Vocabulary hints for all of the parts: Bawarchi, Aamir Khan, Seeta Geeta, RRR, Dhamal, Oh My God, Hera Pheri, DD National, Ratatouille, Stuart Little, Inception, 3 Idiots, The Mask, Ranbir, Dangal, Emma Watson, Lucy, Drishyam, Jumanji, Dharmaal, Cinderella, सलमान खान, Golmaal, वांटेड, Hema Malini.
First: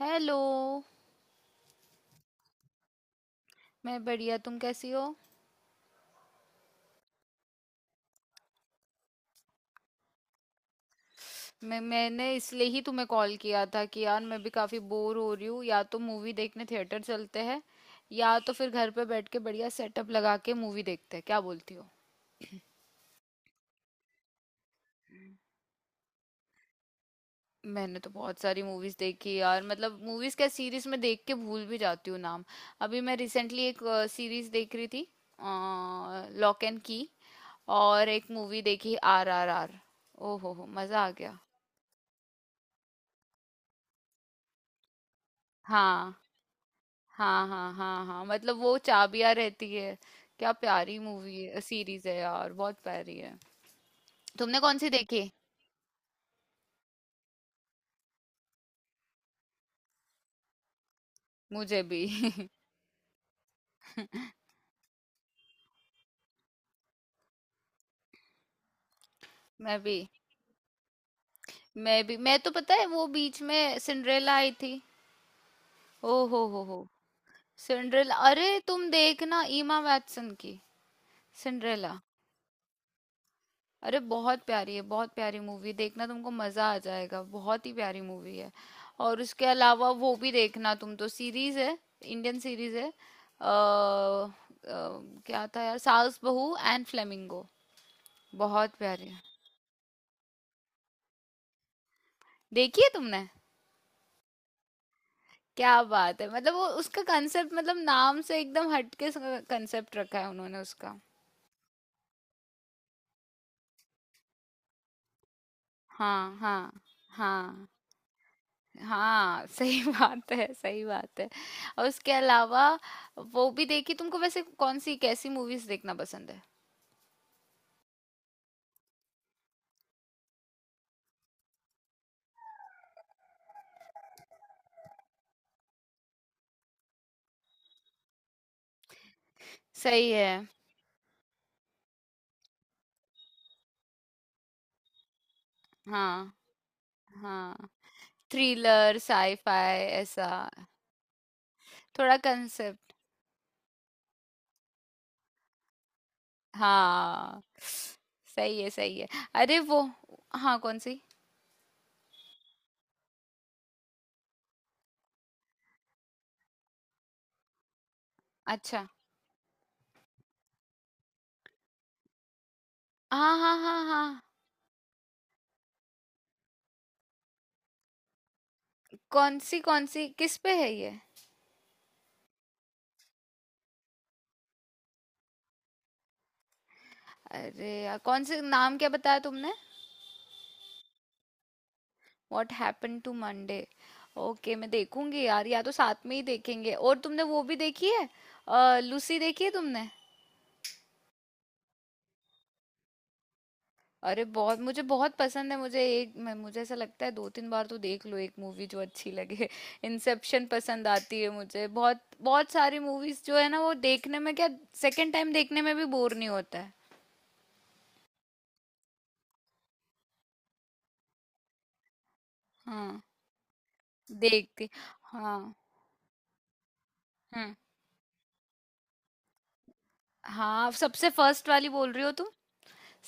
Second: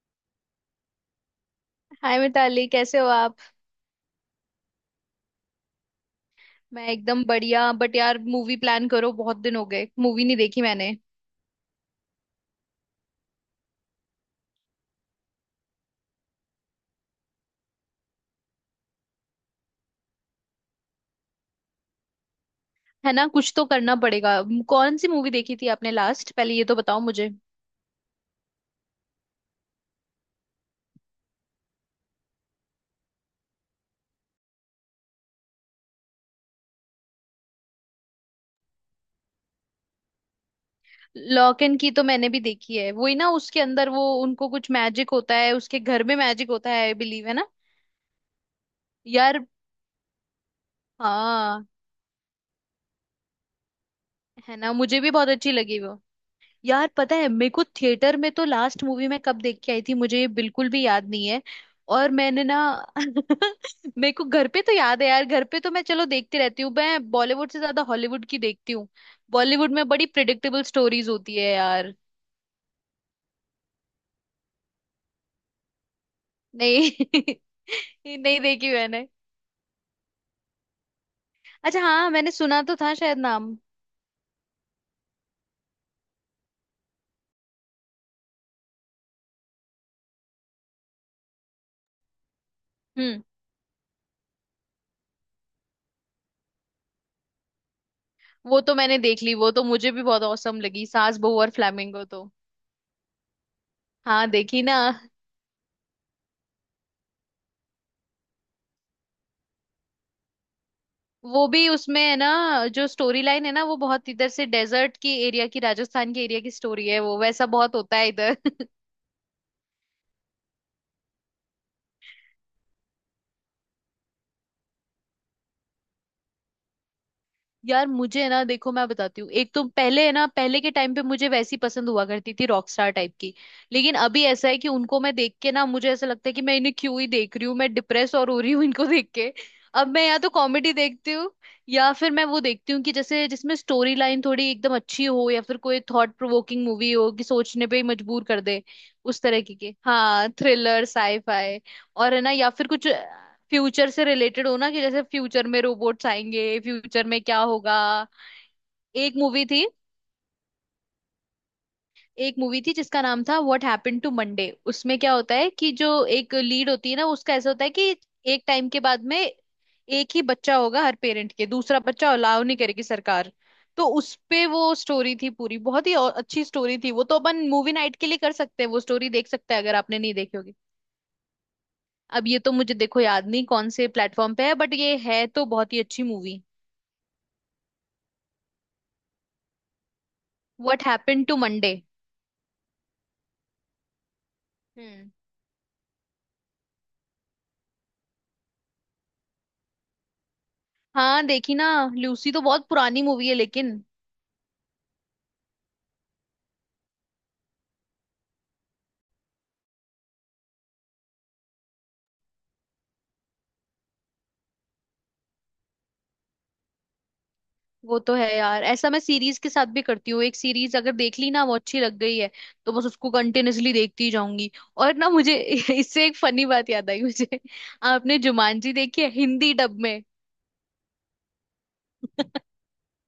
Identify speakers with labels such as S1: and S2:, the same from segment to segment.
S1: Hello.
S2: Hi Mitali, कैसे हो आप।
S1: मैं बढ़िया। तुम कैसी हो?
S2: मैं एकदम बढ़िया। बट यार, मूवी प्लान करो। बहुत दिन हो गए, मूवी नहीं देखी मैंने।
S1: मैंने इसलिए ही तुम्हें कॉल किया था कि यार मैं भी काफ़ी बोर हो रही हूँ। या तो मूवी देखने थिएटर चलते हैं, या तो फिर घर पे बैठ के बढ़िया सेटअप लगा के मूवी देखते हैं। क्या बोलती हो?
S2: है ना, कुछ तो करना पड़ेगा। कौन सी मूवी देखी थी आपने लास्ट? पहले ये तो बताओ मुझे।
S1: मैंने तो बहुत सारी मूवीज़ देखी यार, मतलब मूवीज़ क्या सीरीज़ में देख के भूल भी जाती हूँ नाम। अभी मैं रिसेंटली एक सीरीज़ देख रही थी, लॉक एंड की। और एक मूवी देखी, आर आर आर। ओ हो, मज़ा आ गया।
S2: लॉक एंड की तो मैंने भी देखी है। वही ना, उसके अंदर वो, उनको कुछ मैजिक होता है, उसके घर
S1: हाँ,
S2: में मैजिक होता है, आई बिलीव। है
S1: हाँ
S2: ना?
S1: हाँ हाँ हाँ, मतलब वो चाबियां
S2: यार
S1: रहती है। क्या प्यारी मूवी है,
S2: हाँ,
S1: सीरीज है यार, बहुत प्यारी है।
S2: है
S1: तुमने
S2: ना,
S1: कौन सी
S2: मुझे भी
S1: देखी?
S2: बहुत अच्छी लगी वो। यार पता है, मेरे को थिएटर में तो लास्ट मूवी मैं कब देख के आई थी मुझे ये बिल्कुल भी याद नहीं है।
S1: मुझे भी
S2: और मैंने ना मेरे को घर पे तो याद है। यार घर पे तो मैं चलो देखती रहती हूँ। मैं बॉलीवुड से ज्यादा हॉलीवुड की देखती हूँ। बॉलीवुड
S1: मैं
S2: में
S1: भी
S2: बड़ी प्रिडिक्टेबल स्टोरीज होती है यार।
S1: मैं तो, पता है, वो बीच में सिंड्रेला आई थी। ओ हो हो।
S2: नहीं
S1: सिंड्रेला,
S2: ये नहीं
S1: अरे
S2: देखी
S1: तुम
S2: मैंने।
S1: देखना, ईमा वैटसन की
S2: अच्छा
S1: सिंड्रेला।
S2: हाँ, मैंने सुना तो था शायद नाम।
S1: अरे बहुत प्यारी है, बहुत प्यारी मूवी, देखना तुमको मजा आ जाएगा, बहुत ही प्यारी मूवी है। और उसके अलावा वो भी देखना, तुम, तो सीरीज है, इंडियन सीरीज है।
S2: हम्म।
S1: क्या था यार, सास बहू एंड फ्लेमिंगो।
S2: वो तो
S1: बहुत
S2: मैंने
S1: प्यारी है।
S2: देख ली। वो तो मुझे भी बहुत औसम लगी सास बहू और फ्lamingo तो।
S1: देखी है तुमने?
S2: हाँ देखी ना।
S1: क्या बात है, मतलब वो उसका कंसेप्ट, मतलब नाम से एकदम हटके कंसेप्ट रखा है उन्होंने उसका।
S2: वो भी उसमें है ना, जो स्टोरी लाइन है ना, वो बहुत इधर से डेजर्ट की एरिया की, राजस्थान के
S1: हाँ
S2: एरिया की
S1: हाँ।
S2: स्टोरी है। वो वैसा
S1: हाँ
S2: बहुत होता है इधर।
S1: हाँ। सही बात है, सही बात है। और उसके अलावा वो भी देखी तुमको। वैसे कौन सी, कैसी मूवीज देखना पसंद है?
S2: यार मुझे ना, देखो मैं बताती हूँ। एक तो पहले है ना, पहले के टाइम पे मुझे वैसी पसंद हुआ करती थी, रॉक स्टार टाइप की। लेकिन अभी ऐसा है कि उनको मैं देख के ना, मुझे ऐसा लगता है कि मैं इन्हें क्यों ही देख रही हूँ, मैं डिप्रेस और हो रही हूँ इनको देख के। अब मैं
S1: सही
S2: या तो
S1: है।
S2: कॉमेडी देखती हूँ, या फिर मैं वो देखती हूँ कि जैसे जिसमें स्टोरी लाइन थोड़ी एकदम अच्छी हो, या फिर कोई थॉट
S1: हाँ
S2: प्रोवोकिंग मूवी हो कि सोचने
S1: हाँ,
S2: पे ही मजबूर कर दे।
S1: थ्रिलर
S2: उस तरह की के,
S1: साईफाई ऐसा,
S2: हाँ, थ्रिलर साईफाई। और
S1: थोड़ा
S2: है ना, या फिर कुछ
S1: कंसेप्ट।
S2: फ्यूचर से रिलेटेड हो ना, कि जैसे फ्यूचर में रोबोट्स आएंगे, फ्यूचर में क्या
S1: हाँ,
S2: होगा।
S1: सही है, सही है।
S2: एक मूवी
S1: अरे
S2: थी
S1: वो, हाँ, कौन सी?
S2: एक मूवी थी जिसका नाम था व्हाट हैपेंड टू मंडे। उसमें क्या होता है कि जो एक लीड होती है ना, उसका ऐसा होता है कि एक टाइम के
S1: अच्छा,
S2: बाद में एक ही बच्चा होगा हर पेरेंट के, दूसरा बच्चा अलाउ नहीं करेगी सरकार।
S1: हाँ हाँ हाँ
S2: तो उस
S1: हाँ।
S2: पे वो स्टोरी थी पूरी, बहुत ही और अच्छी स्टोरी थी वो तो। अपन मूवी नाइट के लिए कर सकते हैं, वो स्टोरी देख
S1: कौन
S2: सकते
S1: सी,
S2: हैं अगर
S1: कौन
S2: आपने
S1: सी,
S2: नहीं
S1: किस
S2: देखी
S1: पे
S2: होगी।
S1: है ये?
S2: अब ये तो मुझे देखो याद नहीं कौन से प्लेटफॉर्म पे है, बट ये है तो बहुत ही अच्छी मूवी।
S1: अरे यार, कौन से, नाम क्या बताया तुमने?
S2: What happened to Monday.
S1: What happen to Monday. Okay, मैं
S2: हम्म।
S1: देखूंगी यार, या तो साथ में ही देखेंगे। और तुमने वो भी देखी है? लूसी देखी है तुमने?
S2: हाँ देखी ना। लूसी तो बहुत पुरानी मूवी है लेकिन।
S1: अरे बहुत, मुझे बहुत पसंद है, मुझे एक मैं मुझे ऐसा लगता है, दो तीन बार तो देख लो एक मूवी जो अच्छी लगे इंसेप्शन पसंद आती है मुझे बहुत। बहुत सारी मूवीज जो है ना वो देखने में क्या, सेकंड टाइम देखने में भी बोर नहीं होता है।
S2: वो तो है यार, ऐसा मैं सीरीज के साथ भी करती हूँ। एक सीरीज अगर देख ली ना वो अच्छी लग गई है, तो बस
S1: हाँ,
S2: उसको कंटिन्यूअसली देखती ही जाऊंगी।
S1: देखती।
S2: और ना मुझे
S1: हाँ।
S2: इससे एक फनी बात याद आई मुझे।
S1: हम्म।
S2: आपने जुमानजी देखी है हिंदी डब में?
S1: हाँ, सबसे फर्स्ट वाली बोल रही हो तुम?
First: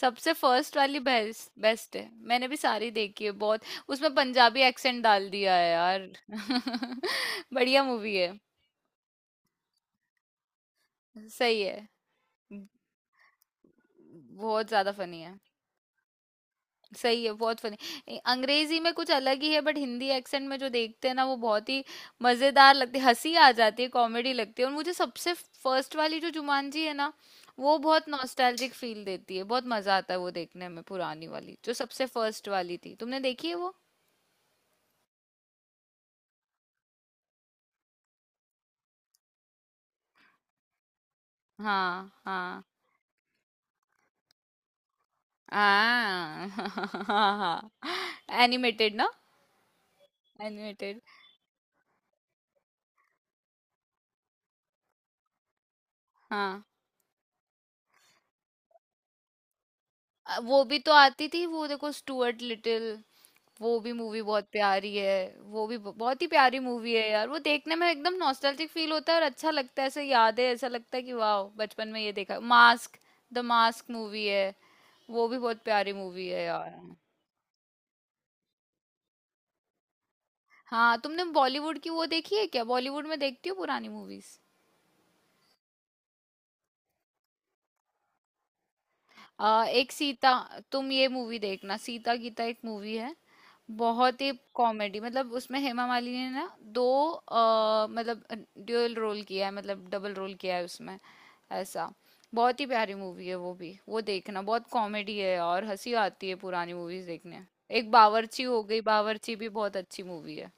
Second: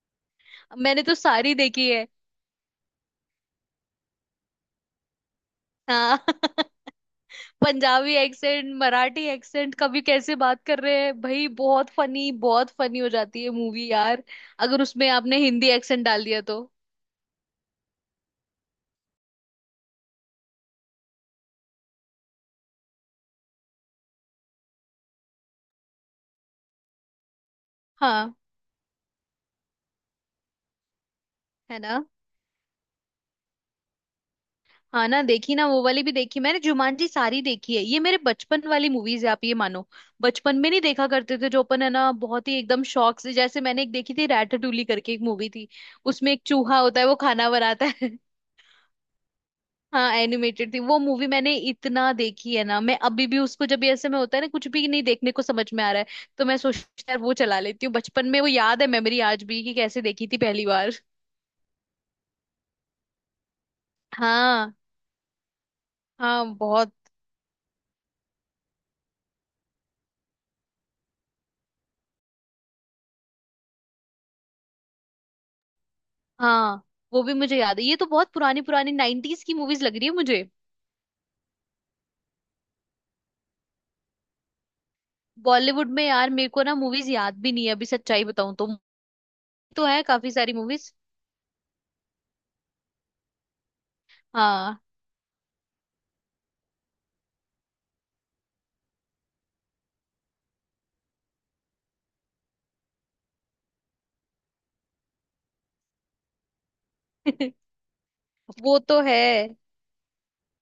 S1: सबसे फर्स्ट वाली
S2: मैंने तो
S1: बेस्ट,
S2: सारी देखी
S1: बेस्ट
S2: है।
S1: है, मैंने भी सारी देखी है बहुत। उसमें पंजाबी एक्सेंट डाल दिया है यार
S2: हाँ
S1: बढ़िया
S2: पंजाबी
S1: मूवी है।
S2: एक्सेंट, मराठी एक्सेंट, कभी कैसे बात कर रहे हैं भाई,
S1: सही है।
S2: बहुत फनी, बहुत फनी हो जाती है मूवी यार।
S1: बहुत
S2: अगर
S1: ज्यादा
S2: उसमें
S1: फनी है।
S2: आपने हिंदी एक्सेंट डाल दिया तो।
S1: सही है, बहुत फनी अंग्रेजी में कुछ अलग ही है, बट हिंदी एक्सेंट में जो देखते हैं ना वो बहुत ही मजेदार लगती है, हंसी आ जाती है, कॉमेडी लगती है। और मुझे सबसे फर्स्ट वाली जो जुमानजी है ना, वो बहुत
S2: हाँ,
S1: नॉस्टैल्जिक फील देती है, बहुत मजा आता है वो देखने में, पुरानी वाली जो
S2: है ना।
S1: सबसे फर्स्ट वाली थी। तुमने देखी है वो?
S2: हाँ ना, देखी ना, वो वाली भी देखी मैंने। जुमानजी सारी देखी है। ये मेरे बचपन वाली मूवीज है आप ये मानो। बचपन में नहीं देखा करते थे जो अपन है
S1: हाँ।
S2: ना, बहुत ही
S1: हाँ
S2: एकदम शौक से। जैसे मैंने एक देखी थी रैटाटूली करके, एक मूवी थी। उसमें एक
S1: हाँ
S2: चूहा होता है, वो खाना
S1: हाँ।
S2: बनाता है।
S1: एनिमेटेड ना?
S2: हाँ, एनिमेटेड थी वो
S1: एनिमेटेड।
S2: मूवी। मैंने इतना देखी है ना, मैं अभी भी उसको जब भी ऐसे में होता है ना कुछ भी नहीं देखने को समझ में आ रहा है। तो मैं
S1: हाँ।
S2: सोचती हूँ यार, वो चला लेती हूँ। बचपन में वो याद है, मेमोरी आज भी कि कैसे देखी थी
S1: वो
S2: पहली
S1: भी
S2: बार।
S1: तो आती थी, वो देखो, स्टुअर्ट लिटिल, वो भी मूवी बहुत
S2: हाँ,
S1: प्यारी है। वो भी बहुत ही
S2: हाँ,
S1: प्यारी
S2: बहुत।
S1: मूवी है यार, वो देखने में एकदम नॉस्टैल्जिक फील होता है और अच्छा लगता है, ऐसे यादें, ऐसा लगता है कि वाह बचपन में ये देखा। मास्क, द मास्क मूवी है, वो भी बहुत प्यारी मूवी है यार।
S2: हाँ वो भी मुझे याद है। ये तो बहुत पुरानी पुरानी नाइनटीज की मूवीज लग रही है मुझे।
S1: हाँ, तुमने बॉलीवुड की वो देखी है क्या? बॉलीवुड में देखती हो पुरानी मूवीज?
S2: बॉलीवुड में यार मेरे को ना मूवीज याद भी नहीं है अभी, सच्चाई बताऊं तो। तो
S1: एक
S2: है काफी
S1: सीता,
S2: सारी मूवीज।
S1: तुम ये मूवी देखना, सीता गीता एक मूवी है, बहुत ही
S2: हाँ
S1: कॉमेडी, मतलब उसमें हेमा मालिनी ने ना दो, मतलब ड्यूअल रोल किया है, मतलब डबल रोल किया है उसमें, ऐसा। बहुत ही प्यारी मूवी है वो भी, वो देखना, बहुत कॉमेडी है और हंसी आती है पुरानी मूवीज देखने। एक बावर्ची हो
S2: वो
S1: गई,
S2: तो है।
S1: बावर्ची भी बहुत अच्छी मूवी है।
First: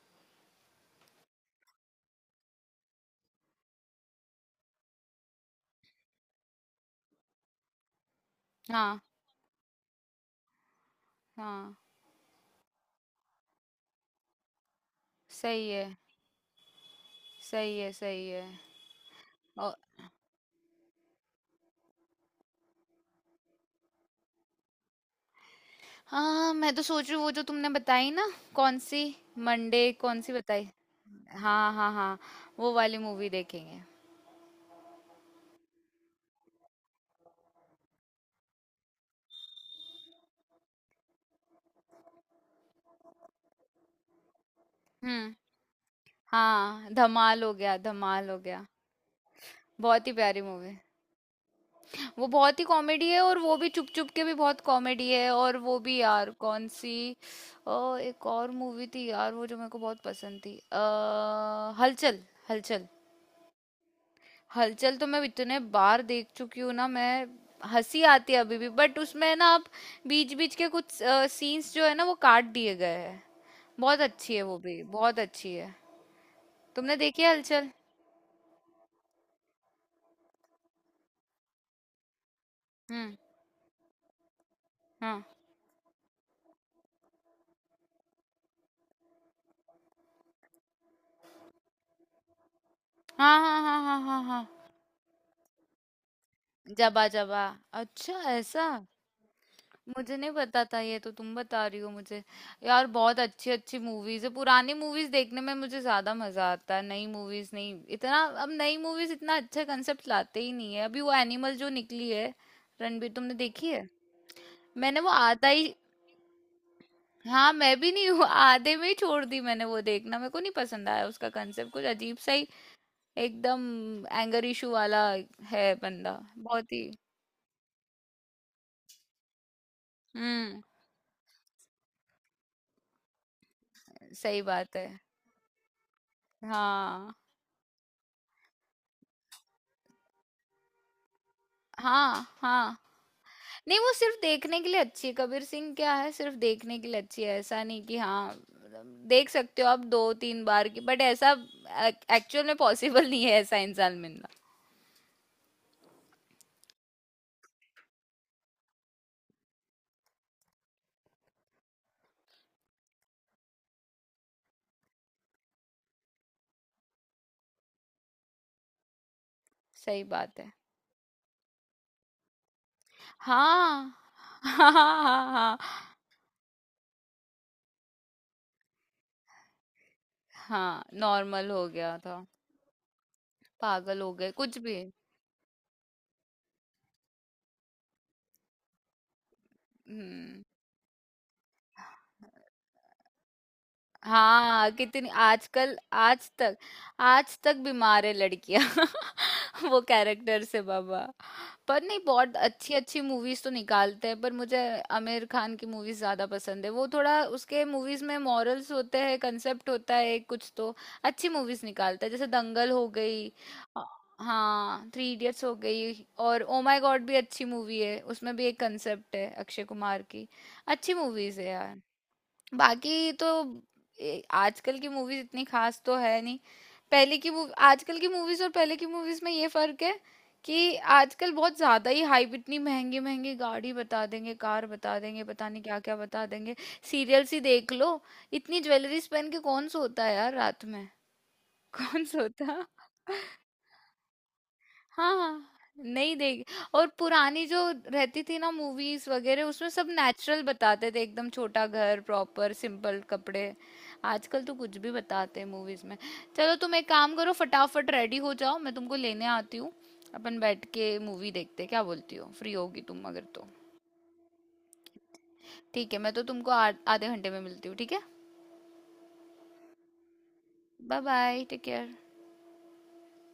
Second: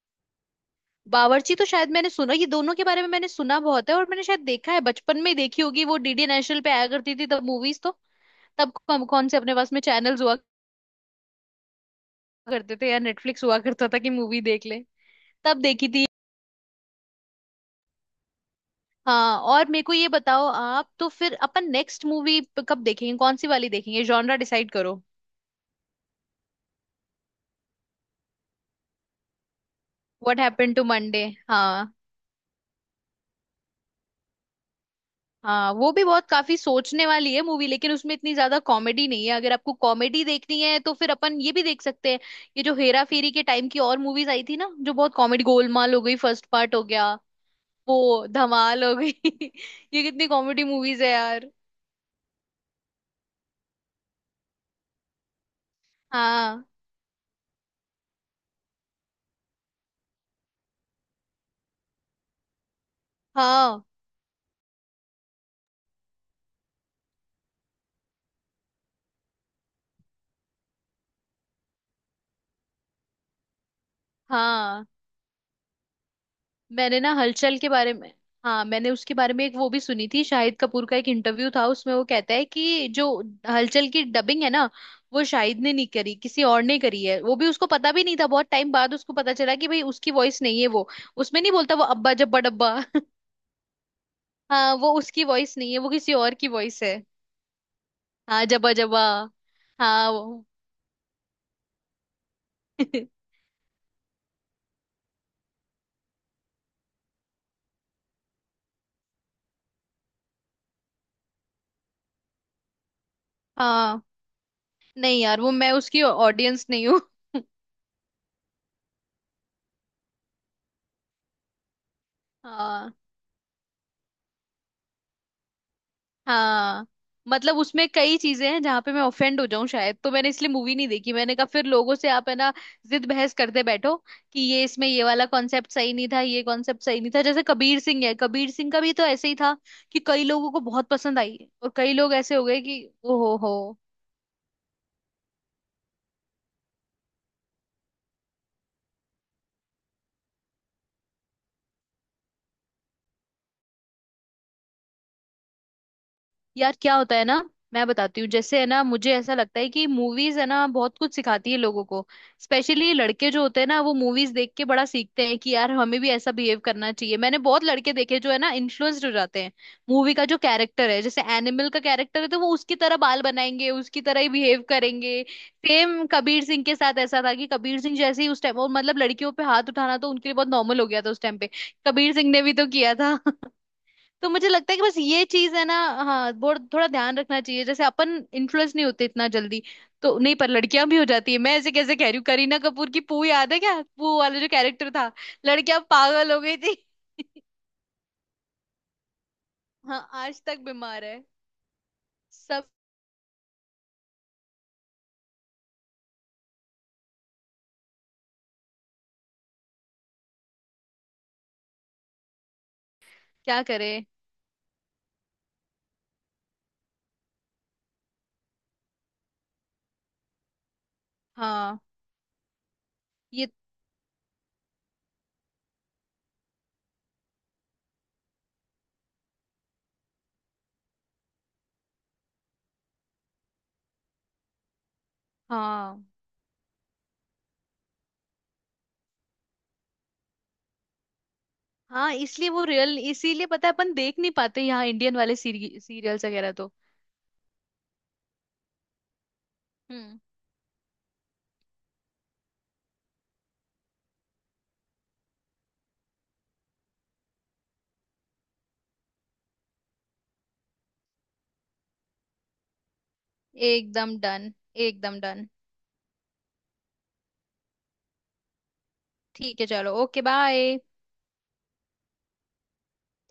S2: बावर्ची तो शायद मैंने सुना, ये दोनों के बारे में मैंने सुना बहुत है, और मैंने शायद देखा है, बचपन में ही देखी होगी, वो डीडी नेशनल पे आया करती थी तब मूवीज तो। तब
S1: हाँ
S2: कौन कौन से अपने पास में चैनल्स हुआ
S1: हाँ।
S2: करते थे, या नेटफ्लिक्स हुआ करता था कि मूवी देख ले। तब
S1: सही है,
S2: देखी थी।
S1: सही है। सही है।
S2: हाँ और मेरे को ये बताओ आप, तो फिर अपन नेक्स्ट मूवी कब देखेंगे, कौन सी वाली देखेंगे, जॉनरा डिसाइड करो।
S1: हाँ, मैं तो सोच रही हूँ वो जो तुमने बताई ना, कौन सी, मंडे, कौन सी
S2: व्हाट
S1: बताई?
S2: Happened to Monday.
S1: हाँ
S2: हाँ,
S1: हाँ हाँ। वो वाली मूवी देखेंगे।
S2: हाँ। वो भी बहुत काफी सोचने वाली है मूवी, लेकिन उसमें इतनी ज्यादा कॉमेडी नहीं है। अगर आपको कॉमेडी देखनी है तो फिर अपन ये भी देख सकते हैं। ये जो हेरा फेरी के टाइम की और मूवीज आई थी ना, जो बहुत
S1: हम्म।
S2: कॉमेडी, गोलमाल हो गई, फर्स्ट पार्ट हो
S1: हाँ,
S2: गया।
S1: धमाल हो गया,
S2: वो
S1: धमाल हो गया।
S2: धमाल हो गई ये
S1: बहुत ही
S2: कितनी
S1: प्यारी
S2: कॉमेडी
S1: मूवी।
S2: मूवीज है यार।
S1: वो बहुत ही कॉमेडी है, और वो भी चुप चुप के भी बहुत कॉमेडी है, और वो भी यार,
S2: हाँ,
S1: कौन सी, एक और मूवी थी यार, वो जो मेरे को बहुत पसंद थी, हलचल। हलचल।
S2: हाँ,
S1: हलचल तो मैं इतने बार देख चुकी हूँ ना मैं। हंसी आती है अभी भी, बट उसमें ना आप, बीच बीच के कुछ सीन्स जो है ना वो काट दिए गए हैं। बहुत अच्छी है, वो भी
S2: हाँ।
S1: बहुत अच्छी है। तुमने
S2: मैंने ना
S1: देखी है
S2: हलचल के
S1: हलचल?
S2: बारे में। हाँ, मैंने उसके बारे में एक वो भी सुनी थी, शाहिद कपूर का एक इंटरव्यू था, उसमें वो कहता है कि जो
S1: हम्म।
S2: हलचल की डबिंग है ना,
S1: हाँ
S2: वो शाहिद ने नहीं करी, किसी और ने करी है। वो भी उसको पता भी नहीं था, बहुत टाइम बाद उसको पता चला कि भाई उसकी वॉइस नहीं है वो। उसमें नहीं बोलता वो अब्बा जब्बा डब्बा
S1: हाँ हाँ हाँ हाँ हाँ हाँ।
S2: हाँ वो उसकी वॉइस नहीं है, वो किसी और की वॉइस है।
S1: जबा जबा। अच्छा,
S2: हाँ
S1: ऐसा?
S2: जब्बा जब्बा, हाँ
S1: मुझे नहीं
S2: वो
S1: पता था, ये तो तुम बता रही हो मुझे। यार बहुत अच्छी अच्छी मूवीज है, पुरानी मूवीज देखने में मुझे ज्यादा मजा आता है, नई मूवीज नहीं इतना। अब नई मूवीज इतना अच्छा कंसेप्ट लाते ही नहीं है। अभी वो एनिमल जो निकली है, रणबीर, तुमने देखी है?
S2: हाँ।
S1: मैंने वो
S2: नहीं यार,
S1: आधा
S2: वो मैं
S1: ही।
S2: उसकी ऑडियंस नहीं हूँ
S1: हाँ, मैं भी नहीं हूँ, आधे में ही छोड़ दी मैंने, वो देखना मेरे को नहीं पसंद आया, उसका कंसेप्ट कुछ अजीब सा ही,
S2: हाँ।
S1: एकदम एंगर इशू वाला है बंदा बहुत
S2: हाँ
S1: ही।
S2: मतलब उसमें कई चीजें हैं जहां पे मैं ऑफेंड हो जाऊं शायद, तो मैंने इसलिए
S1: हम्म।
S2: मूवी नहीं देखी। मैंने कहा फिर लोगों से आप है ना जिद बहस करते बैठो। कि
S1: सही
S2: ये
S1: बात
S2: इसमें
S1: है।
S2: ये वाला कॉन्सेप्ट सही नहीं था, ये कॉन्सेप्ट सही नहीं
S1: हाँ
S2: था। जैसे कबीर सिंह है, कबीर सिंह का भी तो ऐसे ही था। कि कई लोगों को बहुत पसंद आई, और कई लोग
S1: हाँ
S2: ऐसे हो गए
S1: हाँ।
S2: कि ओ हो हो।
S1: नहीं, वो सिर्फ देखने के लिए अच्छी है कबीर सिंह, क्या है, सिर्फ देखने के लिए अच्छी है, ऐसा नहीं कि, हाँ मतलब देख सकते हो आप दो तीन बार की, बट ऐसा एक्चुअल में पॉसिबल नहीं है, ऐसा इंसान मिलना।
S2: यार क्या होता है ना, मैं बताती हूँ। जैसे है ना मुझे ऐसा लगता है कि मूवीज है ना बहुत कुछ सिखाती है लोगों को। स्पेशली लड़के जो होते हैं ना, वो मूवीज देख के बड़ा सीखते हैं कि यार हमें भी ऐसा बिहेव करना चाहिए। मैंने बहुत लड़के देखे जो है ना इन्फ्लुएंस्ड हो जाते हैं।
S1: सही
S2: मूवी का जो
S1: बात है।
S2: कैरेक्टर है, जैसे एनिमल का कैरेक्टर है, तो वो उसकी तरह बाल बनाएंगे,
S1: हाँ।
S2: उसकी तरह ही बिहेव
S1: हाँ हाँ
S2: करेंगे।
S1: हाँ
S2: सेम कबीर सिंह के साथ ऐसा था कि कबीर सिंह जैसे ही उस टाइम और मतलब, लड़कियों पे हाथ उठाना तो उनके लिए बहुत नॉर्मल
S1: हाँ,
S2: हो गया था उस टाइम पे।
S1: नॉर्मल हो गया
S2: कबीर
S1: था।
S2: सिंह ने भी तो किया था।
S1: पागल हो
S2: तो
S1: गए,
S2: मुझे
S1: कुछ
S2: लगता है
S1: भी।
S2: कि बस ये चीज है ना। हाँ बहुत, थोड़ा ध्यान रखना चाहिए। जैसे अपन इन्फ्लुएंस नहीं होते इतना जल्दी। तो नहीं,
S1: हम्म।
S2: पर लड़कियां भी हो जाती है। मैं ऐसे कैसे कह रही हूँ, करीना कपूर की पू याद है क्या, पू वाला जो
S1: हाँ,
S2: कैरेक्टर
S1: कितनी
S2: था।
S1: आजकल,
S2: लड़कियां
S1: आज
S2: पागल हो गई
S1: तक,
S2: थी
S1: आज तक बीमार है लड़कियां। वो
S2: हाँ आज
S1: कैरेक्टर
S2: तक
S1: से बाबा।
S2: बीमार है
S1: पर नहीं, बहुत
S2: सब,
S1: अच्छी अच्छी मूवीज तो निकालते हैं, पर मुझे आमिर खान की मूवीज ज्यादा पसंद है। वो थोड़ा, उसके मूवीज में मॉरल्स होते हैं, कंसेप्ट होता है कुछ तो, अच्छी मूवीज निकालता है, जैसे दंगल हो गई,
S2: क्या
S1: अ,
S2: करे।
S1: हाँ थ्री इडियट्स हो गई, और ओ माय गॉड भी अच्छी मूवी है, उसमें भी एक कंसेप्ट है, अक्षय कुमार की। अच्छी मूवीज है
S2: हाँ
S1: यार, बाकी तो,
S2: ये,
S1: आजकल की मूवीज इतनी खास तो है नहीं। पहले की मूवी, आजकल की मूवीज और पहले की मूवीज में ये फर्क है कि आजकल बहुत ज्यादा ही हाइप, इतनी महंगी महंगी गाड़ी बता देंगे, कार बता देंगे, पता नहीं क्या क्या
S2: हाँ,
S1: बता देंगे। सीरियल्स ही देख लो, इतनी ज्वेलरीज पहन के कौन सोता है यार रात में? कौन
S2: हाँ, इसलिए वो
S1: सोता।
S2: रियल, इसीलिए पता है अपन देख नहीं पाते यहाँ इंडियन वाले
S1: हाँ, नहीं
S2: सीरियल्स
S1: देख।
S2: वगैरह तो।
S1: और पुरानी जो रहती थी ना मूवीज वगैरह, उसमें सब
S2: हम्म।
S1: नेचुरल बताते थे, एकदम छोटा घर, प्रॉपर सिंपल कपड़े। आजकल तो कुछ भी बताते हैं मूवीज में। चलो तुम एक काम करो, फटाफट रेडी हो जाओ, मैं तुमको लेने आती हूँ, अपन बैठ के मूवी देखते हैं, क्या बोलती हो, फ्री होगी तुम अगर तो?
S2: एकदम डन, एकदम डन।
S1: ठीक है, मैं तो तुमको आधे घंटे में मिलती हूँ, ठीक है?
S2: ठीक है, चलो, okay bye.
S1: Bye bye, take care.